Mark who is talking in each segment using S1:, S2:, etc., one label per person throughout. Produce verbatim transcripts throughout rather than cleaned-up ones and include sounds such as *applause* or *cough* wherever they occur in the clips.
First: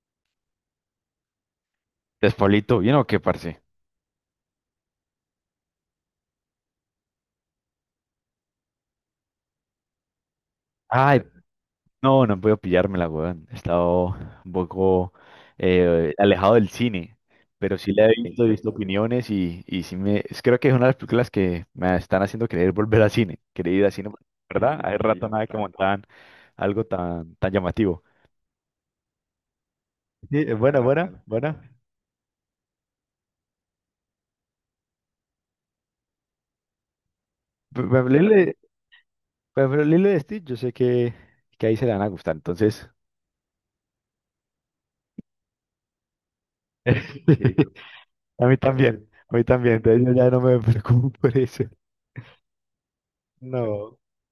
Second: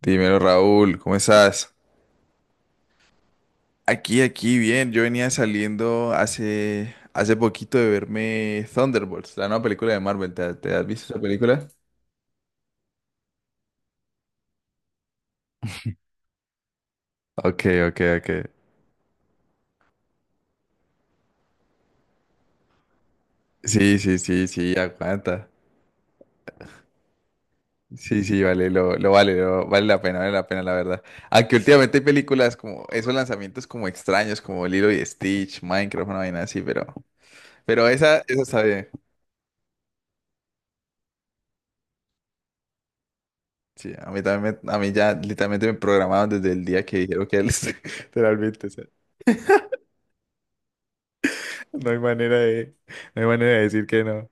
S1: Dímelo, Raúl, ¿cómo estás?
S2: ¿Despablito bien o qué, parce?
S1: Aquí, aquí, bien. Yo venía saliendo hace, hace poquito de verme Thunderbolts, la nueva película de Marvel. ¿Te, te has visto esa
S2: Ay,
S1: película?
S2: no, no puedo pillármela, weón. He estado un poco eh, alejado del cine,
S1: Ok,
S2: pero sí
S1: ok,
S2: la he
S1: ok.
S2: visto, he visto opiniones y, y sí me... es- Creo que es una de las películas que me están haciendo querer volver al cine, querer ir al
S1: Sí,
S2: cine,
S1: sí, sí, sí,
S2: ¿verdad? Hay rato nada
S1: aguanta.
S2: que montaban algo tan, tan llamativo.
S1: Sí, sí, vale, lo, lo vale, lo- vale la pena, vale
S2: Sí,
S1: la
S2: es
S1: pena, la
S2: buena,
S1: verdad.
S2: buena,
S1: Aunque
S2: buena.
S1: últimamente hay películas como esos lanzamientos como extraños, como Lilo y Stitch, Minecraft, una vaina así, pero, pero
S2: Pero pero
S1: esa,
S2: Lilo
S1: esa
S2: y
S1: está bien.
S2: pero Lilo y Stitch, yo sé que, que ahí se le van a gustar, entonces...
S1: Sí, a mí también, me- a mí ya literalmente me programaban desde el día que dijeron que era el-
S2: *laughs* A
S1: *laughs*
S2: mí
S1: literalmente.
S2: también, a mí también, entonces yo ya no me *laughs* preocupo por eso.
S1: No hay manera de, no hay manera de decir
S2: No,
S1: que no,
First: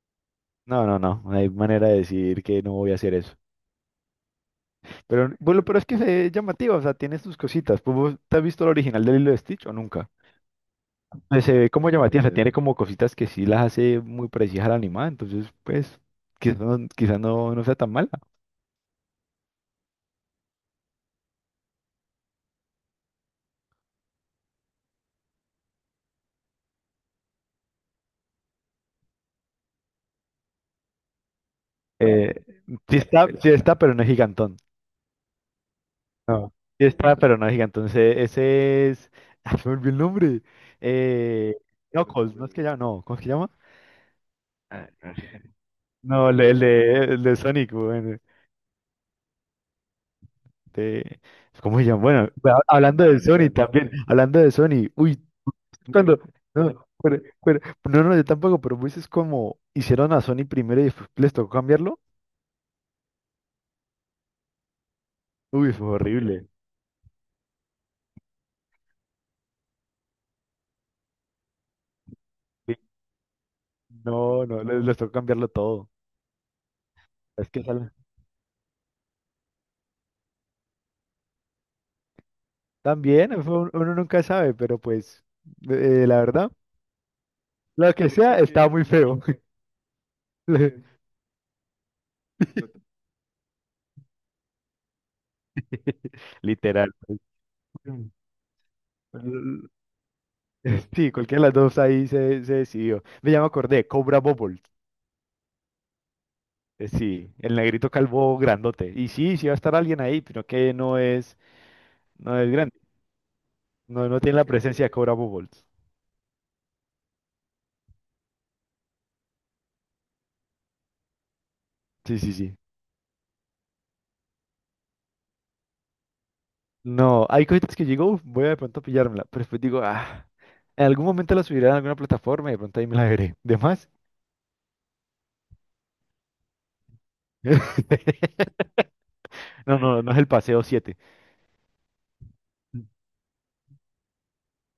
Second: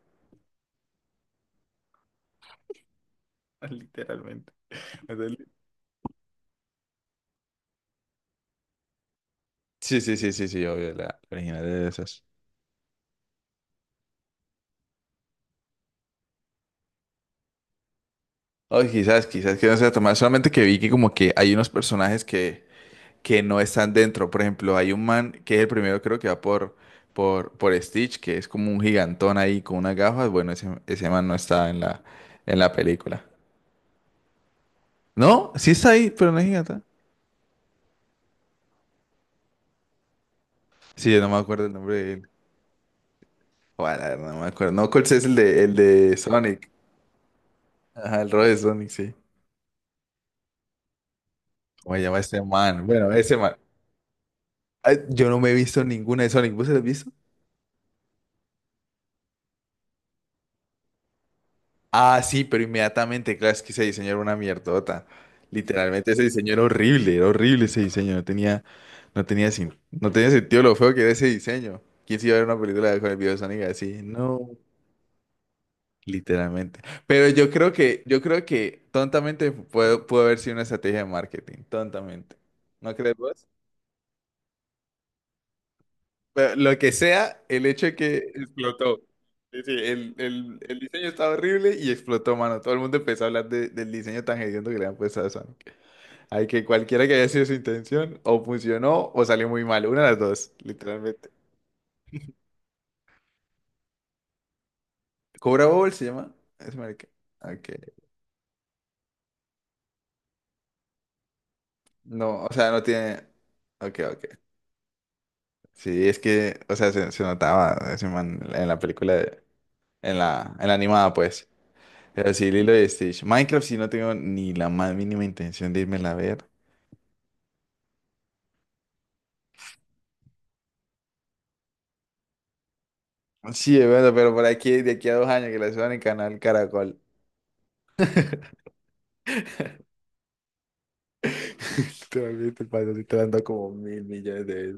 S2: no, no, no, no hay manera de decir que no voy a hacer eso.
S1: *laughs* literalmente. O sea,
S2: Pero
S1: li-
S2: bueno, pero es que se ve llamativa, o sea, tiene sus cositas. Pues, ¿vos te has visto el original del hilo de Lilo y Stitch o
S1: Sí,
S2: nunca?
S1: sí, sí, sí, sí, obvio, la la
S2: Pues se
S1: original
S2: ve
S1: de
S2: como llamativa, o
S1: esas.
S2: sea, Eh, tiene como cositas que sí las hace muy parecidas a la animada, entonces pues quizás no, quizá no, no sea tan mala.
S1: Ay, quizás, quizás que no sea tan mal, solamente que vi que como que hay unos personajes que, que no están dentro. Por ejemplo, hay un man que es el primero, creo que va por, por, por Stitch, que es como un gigantón ahí con unas gafas. Bueno, ese, ese man no está en la,
S2: Eh,
S1: en la
S2: sí
S1: película.
S2: está, sí está, pero no es gigantón.
S1: No, sí está ahí, pero no es
S2: No,
S1: gigante.
S2: sí está, pero no es gigantón. Ese ese es... *laughs* Ah, se me olvidó el nombre.
S1: Sí, yo no me
S2: Eh,
S1: acuerdo el nombre
S2: no,
S1: de él.
S2: Cos, ¿no es que llama? No, ¿cómo es que llama?
S1: Bueno, la verdad, no me acuerdo. No,
S2: Ah,
S1: Knuckles
S2: no
S1: es el
S2: sé.
S1: de, el de
S2: No, el el
S1: Sonic.
S2: de el de Sonic, weón.
S1: Ajá, el rol de Sonic, sí.
S2: De- ¿cómo se
S1: ¿Cómo se
S2: llama?
S1: llama
S2: Bueno,
S1: ese
S2: ha-
S1: man?
S2: hablando
S1: Bueno,
S2: de
S1: ese
S2: Sony
S1: man.
S2: también, hablando de Sony,
S1: Ay,
S2: uy,
S1: yo no me he visto
S2: cuando,
S1: ninguna de Sonic. ¿Vos se la has
S2: no,
S1: visto?
S2: pero- pero- no, no, yo tampoco, pero pues es como hicieron a Sony primero y después les tocó cambiarlo,
S1: Ah, sí, pero inmediatamente, claro, es que ese diseño era una mierdota.
S2: uy, fue
S1: Literalmente ese
S2: horrible.
S1: diseño era horrible, era horrible ese diseño. No tenía, no tenía, sin- no tenía sentido lo feo que era ese diseño. ¿Quién se iba a ver una
S2: Sí,
S1: película con el video de Sonic así?
S2: no,
S1: No,
S2: no, les, les tocó cambiarlo todo,
S1: literalmente. Pero
S2: es
S1: yo
S2: que
S1: creo
S2: sale-
S1: que, yo creo que tontamente pudo, pudo haber sido una estrategia de marketing. Tontamente. ¿No crees
S2: también,
S1: vos?
S2: fue un- uno nunca sabe, pero pues, eh, eh, la verdad,
S1: Pero lo que sea, el hecho
S2: lo
S1: es
S2: que
S1: que
S2: sea, estaba muy
S1: explotó.
S2: feo. *laughs*
S1: Sí, sí, el, el- el
S2: Le-
S1: diseño estaba horrible y explotó, mano. Todo el mundo empezó a hablar de- del diseño tan hediondo que le han puesto a Sonic. Hay que
S2: literal,
S1: cualquiera que
S2: pues.
S1: haya sido su
S2: Mm.
S1: intención, o funcionó o salió muy mal. Una de las dos,
S2: Sí,
S1: literalmente.
S2: cualquiera de las dos ahí se, se decidió. Me llama acordé, Cobra Bobble.
S1: ¿Cobra Bowl se llama? Es
S2: Eh,
S1: marica.
S2: Sí, el
S1: Ok.
S2: negrito calvo grandote. Y sí, sí va a estar alguien ahí, pero que no es, no
S1: No,
S2: es
S1: o sea,
S2: grande.
S1: no tiene. Ok,
S2: No, no
S1: ok.
S2: tiene la presencia de Cobra Bubbles.
S1: Sí, es que, o sea, se, se notaba ese man en la película, de- en la, en la animada, pues.
S2: Sí,
S1: Pero
S2: sí,
S1: sí,
S2: sí.
S1: Lilo y Stitch. Minecraft sí no tengo ni la más mínima intención de irme a ver.
S2: No, hay cositas que digo, "Uf, voy a de pronto pillármela", pero después digo, ah, en algún momento la subiré a alguna plataforma y de pronto ahí me la veré. ¿De
S1: Sí, es
S2: más?
S1: verdad, pero por aquí, de aquí a dos años que la suban en Canal Caracol. *laughs*
S2: *laughs* No, no, no es el paseo siete.
S1: Totalmente el paseo sí te lo han dado como mil millones de veces.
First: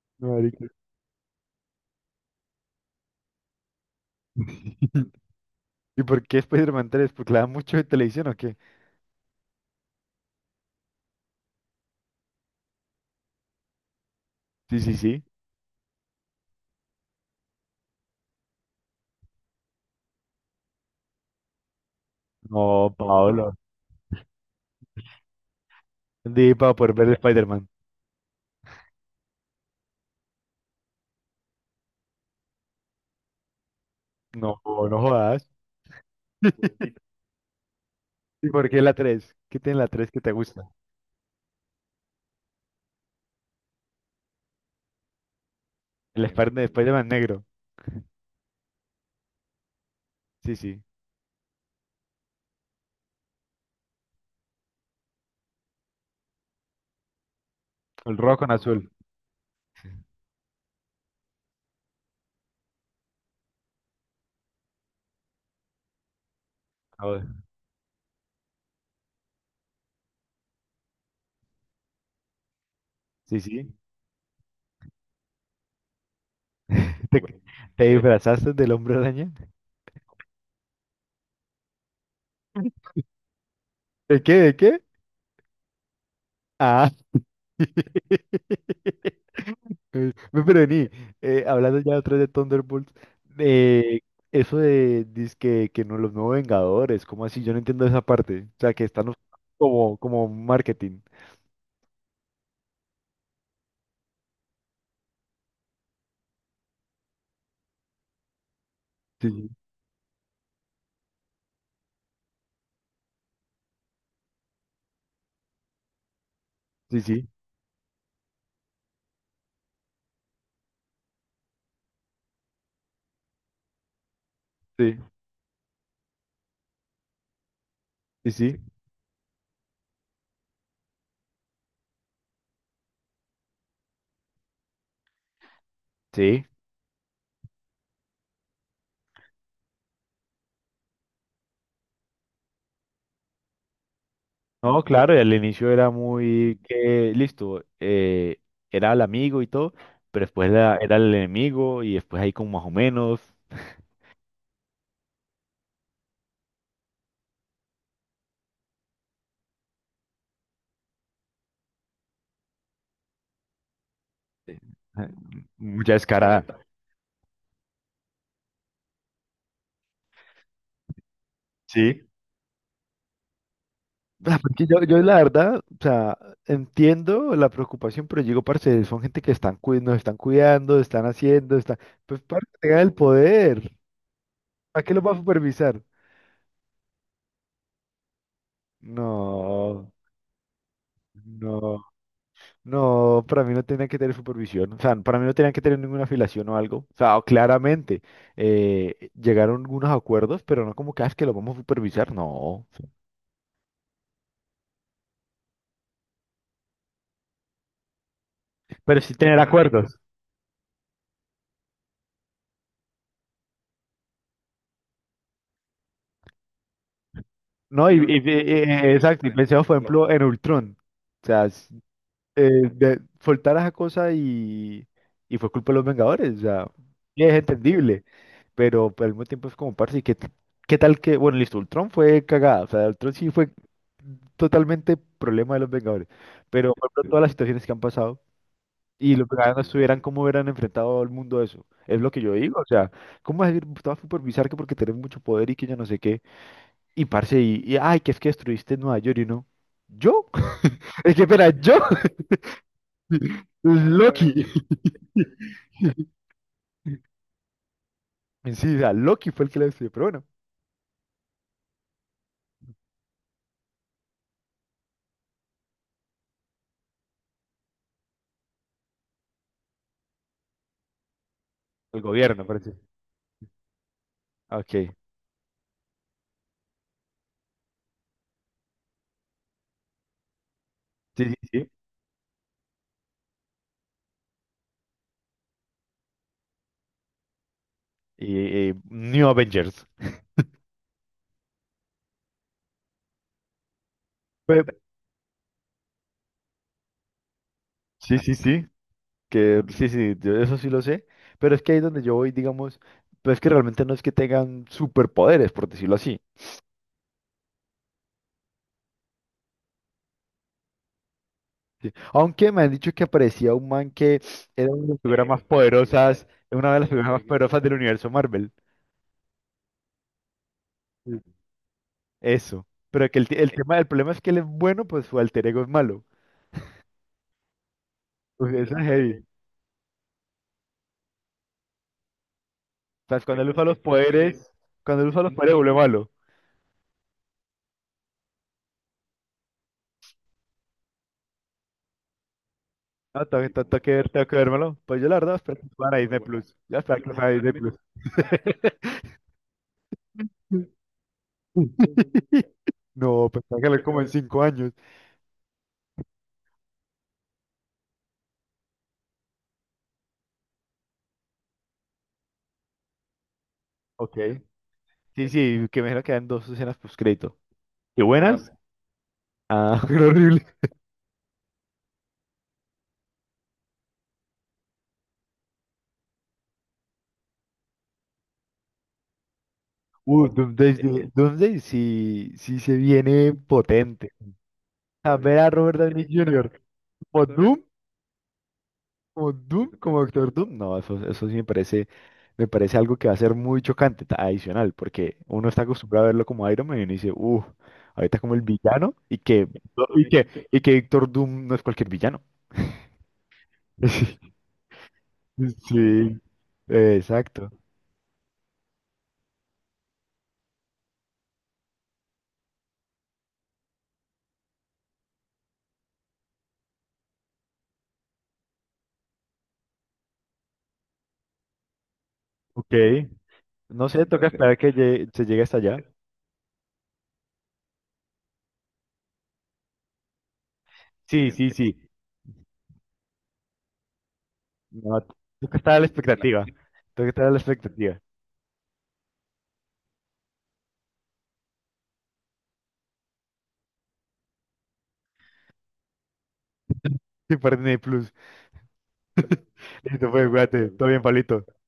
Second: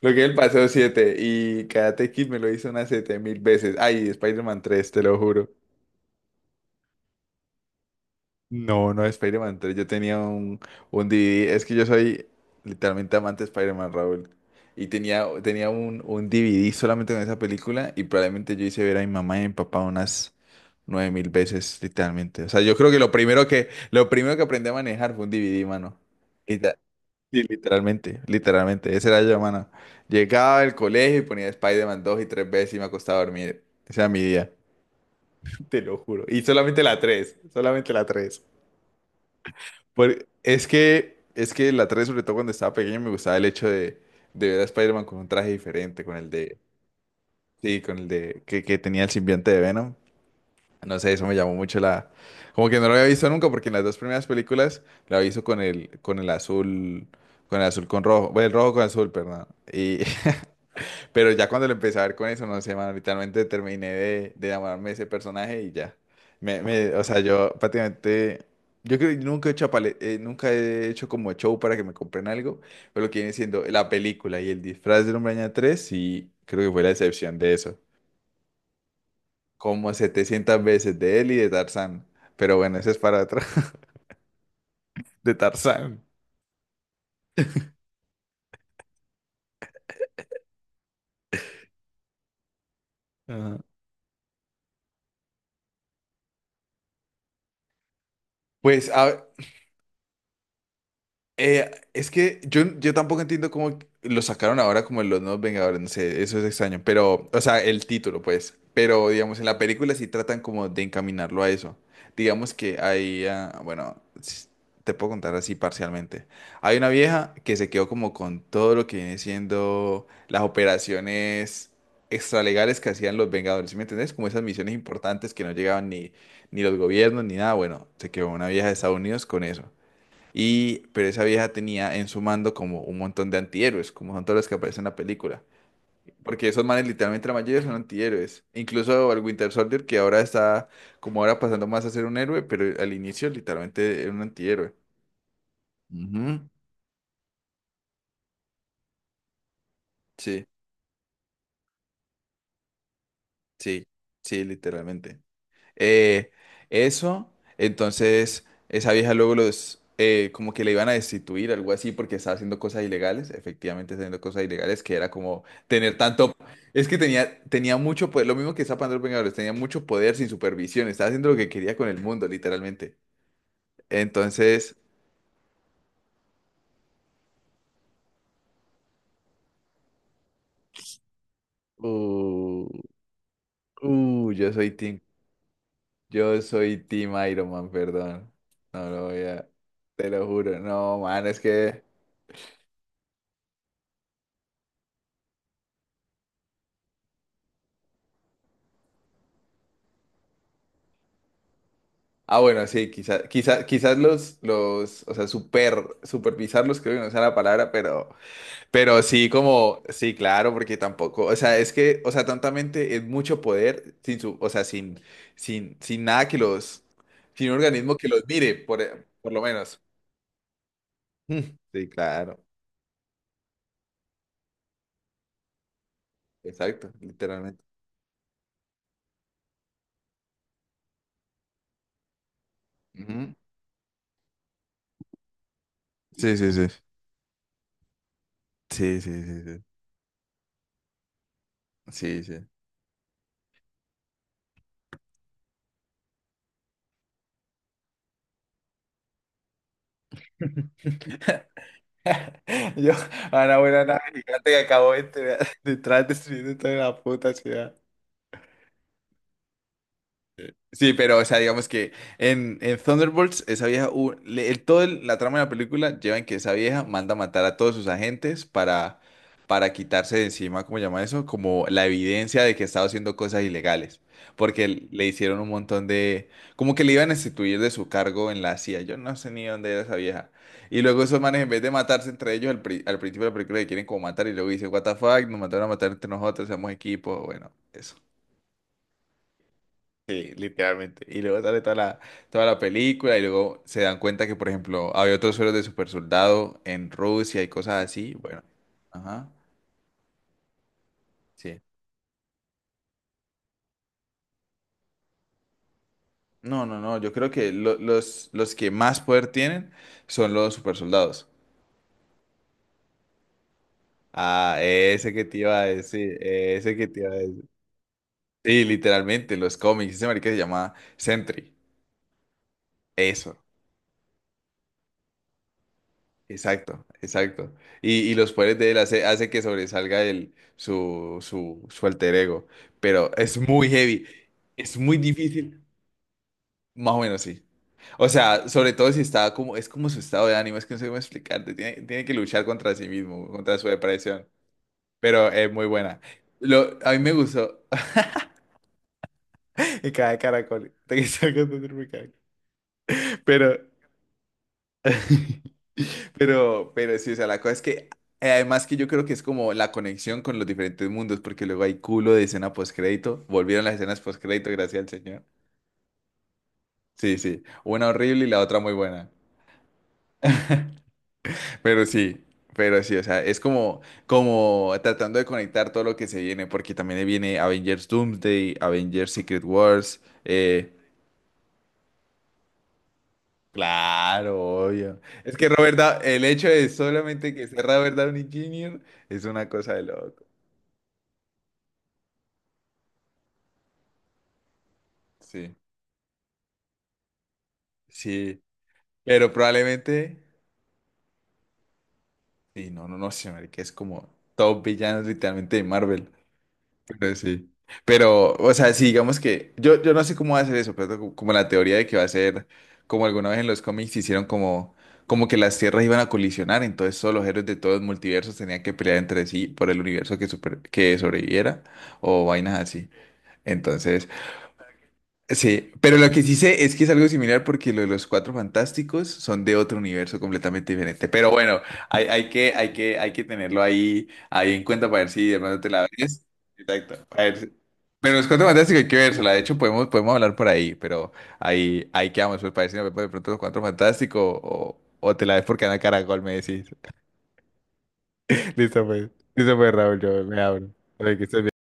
S1: Lo que es el
S2: Marica.
S1: paseo siete y Karate Kid me lo hizo unas siete mil veces. Ay, Spider-Man tres, te
S2: *laughs*
S1: lo juro.
S2: ¿Y por qué Spider-Man tres? ¿Porque la dan mucho en televisión o qué?
S1: No, no de Spider-Man tres. Yo tenía un, un D V D. Es que yo soy literalmente amante de Spider-Man, Raúl.
S2: Sí,
S1: Y
S2: sí, sí.
S1: tenía, tenía un, un D V D solamente con esa película. Y probablemente yo hice ver a mi mamá y a mi papá unas nueve mil veces, literalmente. O sea, yo creo
S2: No,
S1: que lo primero
S2: Pablo.
S1: que, lo primero que aprendí a manejar fue un D V D, mano.
S2: Di
S1: Lita-
S2: para poder ver
S1: Sí,
S2: Spider-Man.
S1: literalmente, literalmente. Ese era yo, mano. Llegaba del colegio y ponía Spider-Man dos y tres veces y me acostaba a dormir. Ese era mi día.
S2: No, no jodas.
S1: *laughs* Te lo juro. Y solamente la
S2: *laughs*
S1: tres, solamente la tres.
S2: ¿Y por qué la tres? ¿Qué tiene la tres que
S1: Por-
S2: te
S1: es
S2: gusta?
S1: que, es que la tres, sobre todo cuando estaba pequeño, me gustaba el hecho de, de ver a Spider-Man con un traje diferente, con
S2: El
S1: el de,
S2: Spider- Spider-Man negro.
S1: sí, con el de, que, que tenía el simbionte de Venom.
S2: Sí, sí.
S1: No sé, eso me llamó mucho la, como que no lo había visto nunca, porque en las dos primeras películas lo había con el, con el azul, con el azul con
S2: El
S1: rojo,
S2: rojo
S1: bueno,
S2: con
S1: el rojo con
S2: azul.
S1: azul, perdón. Y, pero ya cuando lo empecé a ver con eso, no sé, man, literalmente terminé de, de enamorarme de ese personaje y ya. Me, me- o sea,
S2: Joder.
S1: yo prácticamente, yo creo que nunca he hecho, apale- eh, nunca he hecho como show para que me compren algo, pero lo que viene
S2: Sí,
S1: siendo
S2: sí.
S1: la película y el disfraz del Hombre Araña tres, sí, creo que fue la
S2: *laughs* ¿Te, bueno,
S1: excepción de eso.
S2: te disfrazaste del hombre araña?
S1: Como setecientas veces de él y de Tarzán. Pero bueno, ese es para atrás, *laughs*
S2: ¿De qué? ¿De qué?
S1: de Tarzán.
S2: Ah. *laughs* Eh, ve, pero vení, eh, hablando ya otra vez de Thunderbolts,
S1: Ajá.
S2: eh, eso de dizque que no los nuevos Vengadores, ¿cómo así? Yo no entiendo esa parte. O sea, que
S1: Pues
S2: están us-
S1: a-
S2: como, como marketing.
S1: Eh, es que yo, yo tampoco entiendo cómo lo sacaron ahora como en los nuevos Vengadores, no sé, eso es extraño, pero, o sea, el título, pues, pero
S2: Sí,
S1: digamos, en la película sí tratan como de encaminarlo a eso. Digamos que hay, ah, bueno, s- te puedo contar así parcialmente. Hay una
S2: sí, sí,
S1: vieja que se quedó como con todo lo que viene siendo las operaciones extralegales que hacían los Vengadores, ¿sí me entendés? Como esas misiones
S2: sí,
S1: importantes que no llegaban ni, ni los gobiernos ni nada, bueno, se quedó
S2: sí,
S1: una
S2: sí,
S1: vieja de
S2: sí,
S1: Estados Unidos con eso. Y, pero esa vieja tenía en su mando como un montón de antihéroes, como son todos los que aparecen en la película.
S2: sí.
S1: Porque esos manes literalmente la mayoría son antihéroes. Incluso el Winter Soldier, que ahora está como ahora pasando más a ser un héroe, pero al inicio literalmente era un antihéroe.
S2: No, claro, y al inicio era
S1: Ujú.
S2: muy que, listo, eh, era el amigo y todo, pero
S1: Sí,
S2: después era, era el enemigo y después ahí como más o menos,
S1: sí, sí, literalmente. Eh, eso, entonces esa vieja luego los, eh, como que le iban a destituir, algo así, porque estaba haciendo cosas ilegales, efectivamente haciendo cosas ilegales, que
S2: eh,
S1: era como
S2: mucha
S1: tener tanto,
S2: descarada.
S1: es que tenía, tenía mucho poder, lo mismo que está Pandora Vengadores, tenía mucho poder sin supervisión, estaba haciendo lo que quería con el
S2: Sí. *laughs*
S1: mundo, literalmente.
S2: Ah, porque
S1: Entonces,
S2: yo, yo la verdad, o sea, entiendo la preocupación, pero digo, parce, son gente que están cui- nos están cuidando, están haciendo, están, pues para que
S1: uh,
S2: tengan el poder,
S1: uh, yo soy
S2: ¿para qué
S1: Team,
S2: lo va a supervisar?
S1: yo soy Team Iron Man, perdón, no lo voy a,
S2: No,
S1: te lo juro, no, man, es que...
S2: no. No, para mí no tenía que tener supervisión, o sea, para mí no tenían que tener ninguna afiliación o algo, o sea, claramente eh, llegaron unos acuerdos, pero no como que, "Ah, es que lo vamos a supervisar",
S1: Ah, bueno,
S2: no.
S1: sí, quizás, quizás, quizás los, los, o sea, super, supervisarlos, creo que no sea la palabra, pero,
S2: Pero
S1: pero
S2: sí
S1: sí,
S2: tener
S1: como,
S2: acuerdos.
S1: sí, claro, porque tampoco, o sea, es que, o sea, tontamente es mucho poder sin su, o sea, sin, sin, sin nada que los, sin un
S2: No,
S1: organismo
S2: y,
S1: que
S2: y-
S1: los
S2: y- *laughs*
S1: mire,
S2: y-
S1: por,
S2: exacto, y
S1: por lo
S2: pensemos, por
S1: menos. *laughs*
S2: ejemplo, en Ultron, o sea,
S1: Mm,
S2: s-
S1: sí, claro,
S2: eh, de- soltar esa cosa y, y fue culpa de los Vengadores, o sea,
S1: exacto,
S2: y es
S1: literalmente.
S2: entendible. pero pero al mismo tiempo es como, parce, ¿y qué, t- qué tal que, bueno, listo, Ultron fue cagada, o sea, Ultron sí
S1: Ujú.
S2: fue totalmente problema de los Vengadores,
S1: Sí, sí, sí.
S2: pero por ejemplo, todas las situaciones que han pasado
S1: Sí,
S2: y
S1: sí,
S2: los
S1: sí,
S2: Vengadores no
S1: sí.
S2: estuvieran, ¿cómo hubieran enfrentado al mundo eso? Es lo que
S1: Sí,
S2: yo digo, o sea, ¿cómo vas a decir, estaba supervisar que porque tenés mucho poder y que yo no sé qué, y parce, y, y, ay, que es que destruiste Nueva York y no, ¿yo?
S1: sí.
S2: *laughs* Es que, espera, ¿yo?
S1: *laughs*
S2: *laughs*
S1: *laughs* Yo, a una buena nave
S2: Loki.
S1: gigante que acabó de entrar- de entrar destruyendo toda la puta ciudad.
S2: En sí, o sea, Loki fue el que la destruyó, pero bueno,
S1: Sí, pero, o sea, digamos que en, en Thunderbolts, esa vieja, hu- le- el- todo el- la trama de la película lleva en que esa vieja manda a matar a todos sus agentes para, para quitarse de encima, ¿cómo llama eso? Como la
S2: el
S1: evidencia
S2: gobierno,
S1: de que
S2: parece.
S1: estaba haciendo cosas ilegales, porque
S2: Ok,
S1: l-
S2: sí,
S1: le hicieron un montón de, como que le iban a instituir de su cargo en la C I A, yo no sé ni dónde era esa vieja. Y luego esos
S2: sí,
S1: manes, en vez de
S2: sí,
S1: matarse entre ellos, al, pri- al principio de la película le quieren como matar y luego dice, what the fuck, nos mandaron a matar entre nosotros, somos equipo, bueno, eso.
S2: y, y New Avengers.
S1: Sí, literalmente. Y luego sale toda la, toda la película y luego se dan cuenta que, por
S2: Pe-
S1: ejemplo, había otros sueros de super soldado en Rusia y cosas así.
S2: sí, sí,
S1: Bueno,
S2: sí,
S1: ajá,
S2: que sí, sí, yo eso sí lo sé, pero
S1: sí.
S2: es que ahí es donde yo voy, digamos, pues es que realmente no es que tengan superpoderes, por decirlo así,
S1: No, no, no, yo creo que lo- los, los que más poder tienen son los super soldados.
S2: ¿sí? Aunque me han dicho que aparecía un man que
S1: Ah,
S2: era una de las
S1: ese que
S2: figuras
S1: te
S2: más
S1: iba a decir,
S2: poderosas, una
S1: ese
S2: de
S1: que
S2: las
S1: te iba
S2: figuras
S1: a
S2: más
S1: decir.
S2: poderosas del universo Marvel.
S1: Sí, literalmente, los cómics. Ese marica se llama
S2: Sí.
S1: Sentry.
S2: Eso, pero que el,
S1: Eso.
S2: t- el tema, el problema es que él es bueno, pues su alter ego es malo,
S1: Exacto, exacto. Y, y los
S2: pues
S1: poderes de
S2: eso
S1: él
S2: es
S1: hace,
S2: heavy,
S1: hace que sobresalga el, su, su, su alter ego.
S2: o
S1: Pero
S2: sea,
S1: es
S2: cuando él usa
S1: muy
S2: los
S1: heavy.
S2: poderes,
S1: Es muy
S2: cuando él usa los poderes
S1: difícil.
S2: vuelve malo.
S1: Más o menos sí. O sea, sobre todo si está como, es como su estado de ánimo, es que no sé cómo explicarte. Tiene, tiene que luchar contra sí
S2: No,
S1: mismo,
S2: tengo, que
S1: contra su
S2: tengo que ver,
S1: depresión.
S2: tengo que vérmelo. Pues yo la
S1: Pero
S2: verdad,
S1: es
S2: espero
S1: muy
S2: que lo suban a
S1: buena.
S2: Disney Plus.
S1: Lo,
S2: Yo
S1: a mí
S2: espero que
S1: me
S2: lo suban a Disney
S1: gustó.
S2: Plus. *laughs*
S1: *laughs* Me cae caracol. Te *laughs* quise contar, me
S2: *laughs*
S1: cae.
S2: No,
S1: Pero,
S2: pensaba que era como en cinco años.
S1: *laughs* Pero, pero sí, o sea, la cosa es que eh, además que yo creo que es como la conexión con los diferentes mundos, porque luego hay culo de escena postcrédito. Volvieron las escenas
S2: Ok.
S1: postcrédito, gracias al señor.
S2: Sí, sí, que me imagino que dan dos escenas
S1: Sí,
S2: postcrédito.
S1: sí. Una
S2: ¿Qué? ¿Ah,
S1: horrible y la
S2: buenas?
S1: otra muy buena.
S2: Ah, *laughs* pero horrible.
S1: Pero sí, pero sí, o sea, es como, como tratando de conectar todo lo que se viene, porque también viene Avengers Doomsday, Avengers Secret Wars,
S2: Uh, Doomsday,
S1: eh,
S2: Eh, sí- Doomsday sí, sí se viene potente.
S1: claro, obvio.
S2: A
S1: Es
S2: ver
S1: que
S2: a
S1: Robert
S2: Robert
S1: Da-
S2: Downey
S1: el hecho
S2: junior
S1: de
S2: como
S1: solamente que
S2: Doom,
S1: sea Robert Downey junior es
S2: como
S1: una
S2: Doom,
S1: cosa de
S2: como
S1: loco.
S2: Doctor Doom. No, eso, eso sí me parece, me parece algo que va a ser muy chocante, ta- adicional, porque uno
S1: Sí.
S2: está acostumbrado a verlo como Iron Man y uno dice, uff, ahorita como
S1: Sí,
S2: el villano y
S1: pero
S2: que, y
S1: probablemente.
S2: que, y que Doctor Doom no es cualquier villano.
S1: Sí, no, no, no sé, marica, es como
S2: *laughs*
S1: top villanos literalmente de Marvel.
S2: Sí, eh,
S1: Pero sí.
S2: exacto.
S1: Pero, o sea, sí, digamos que. Yo, yo no sé cómo va a ser eso, pero co- como la teoría de que va a ser. Como alguna vez en los cómics hicieron como. Como que las tierras iban a colisionar, entonces todos los héroes de todos los multiversos tenían que pelear entre sí por el universo que, super- que sobreviviera o vainas
S2: Ok.
S1: así.
S2: No sé,
S1: Entonces.
S2: toca esperar que llegue- se llegue hasta
S1: Sí,
S2: allá.
S1: pero lo que sí sé es que es algo similar porque lo de los Cuatro Fantásticos son de otro universo completamente diferente. Pero
S2: Sí, sí,
S1: bueno,
S2: sí.
S1: hay, hay que, hay que, hay que tenerlo ahí, ahí en cuenta
S2: No,
S1: para ver si de
S2: toca
S1: pronto te
S2: estar a
S1: la
S2: la
S1: ves.
S2: expectativa.
S1: Exacto.
S2: Toca
S1: A
S2: estar a
S1: ver
S2: la
S1: si-
S2: expectativa.
S1: Pero los Cuatro Fantásticos hay que vérsela. De hecho, podemos, podemos hablar por ahí, pero ahí, ahí quedamos. Pues para ver si nos vemos de pronto los Cuatro Fantásticos o, o te la ves por Canal Caracol, me decís.
S2: Sí, para Disney Plus.
S1: *laughs* Listo, pues. Listo, pues, Raúl,
S2: Listo,
S1: yo
S2: pues,
S1: me abro.
S2: cuídate. Todo bien,
S1: Oye, que estés
S2: Palito. Chao.
S1: bien.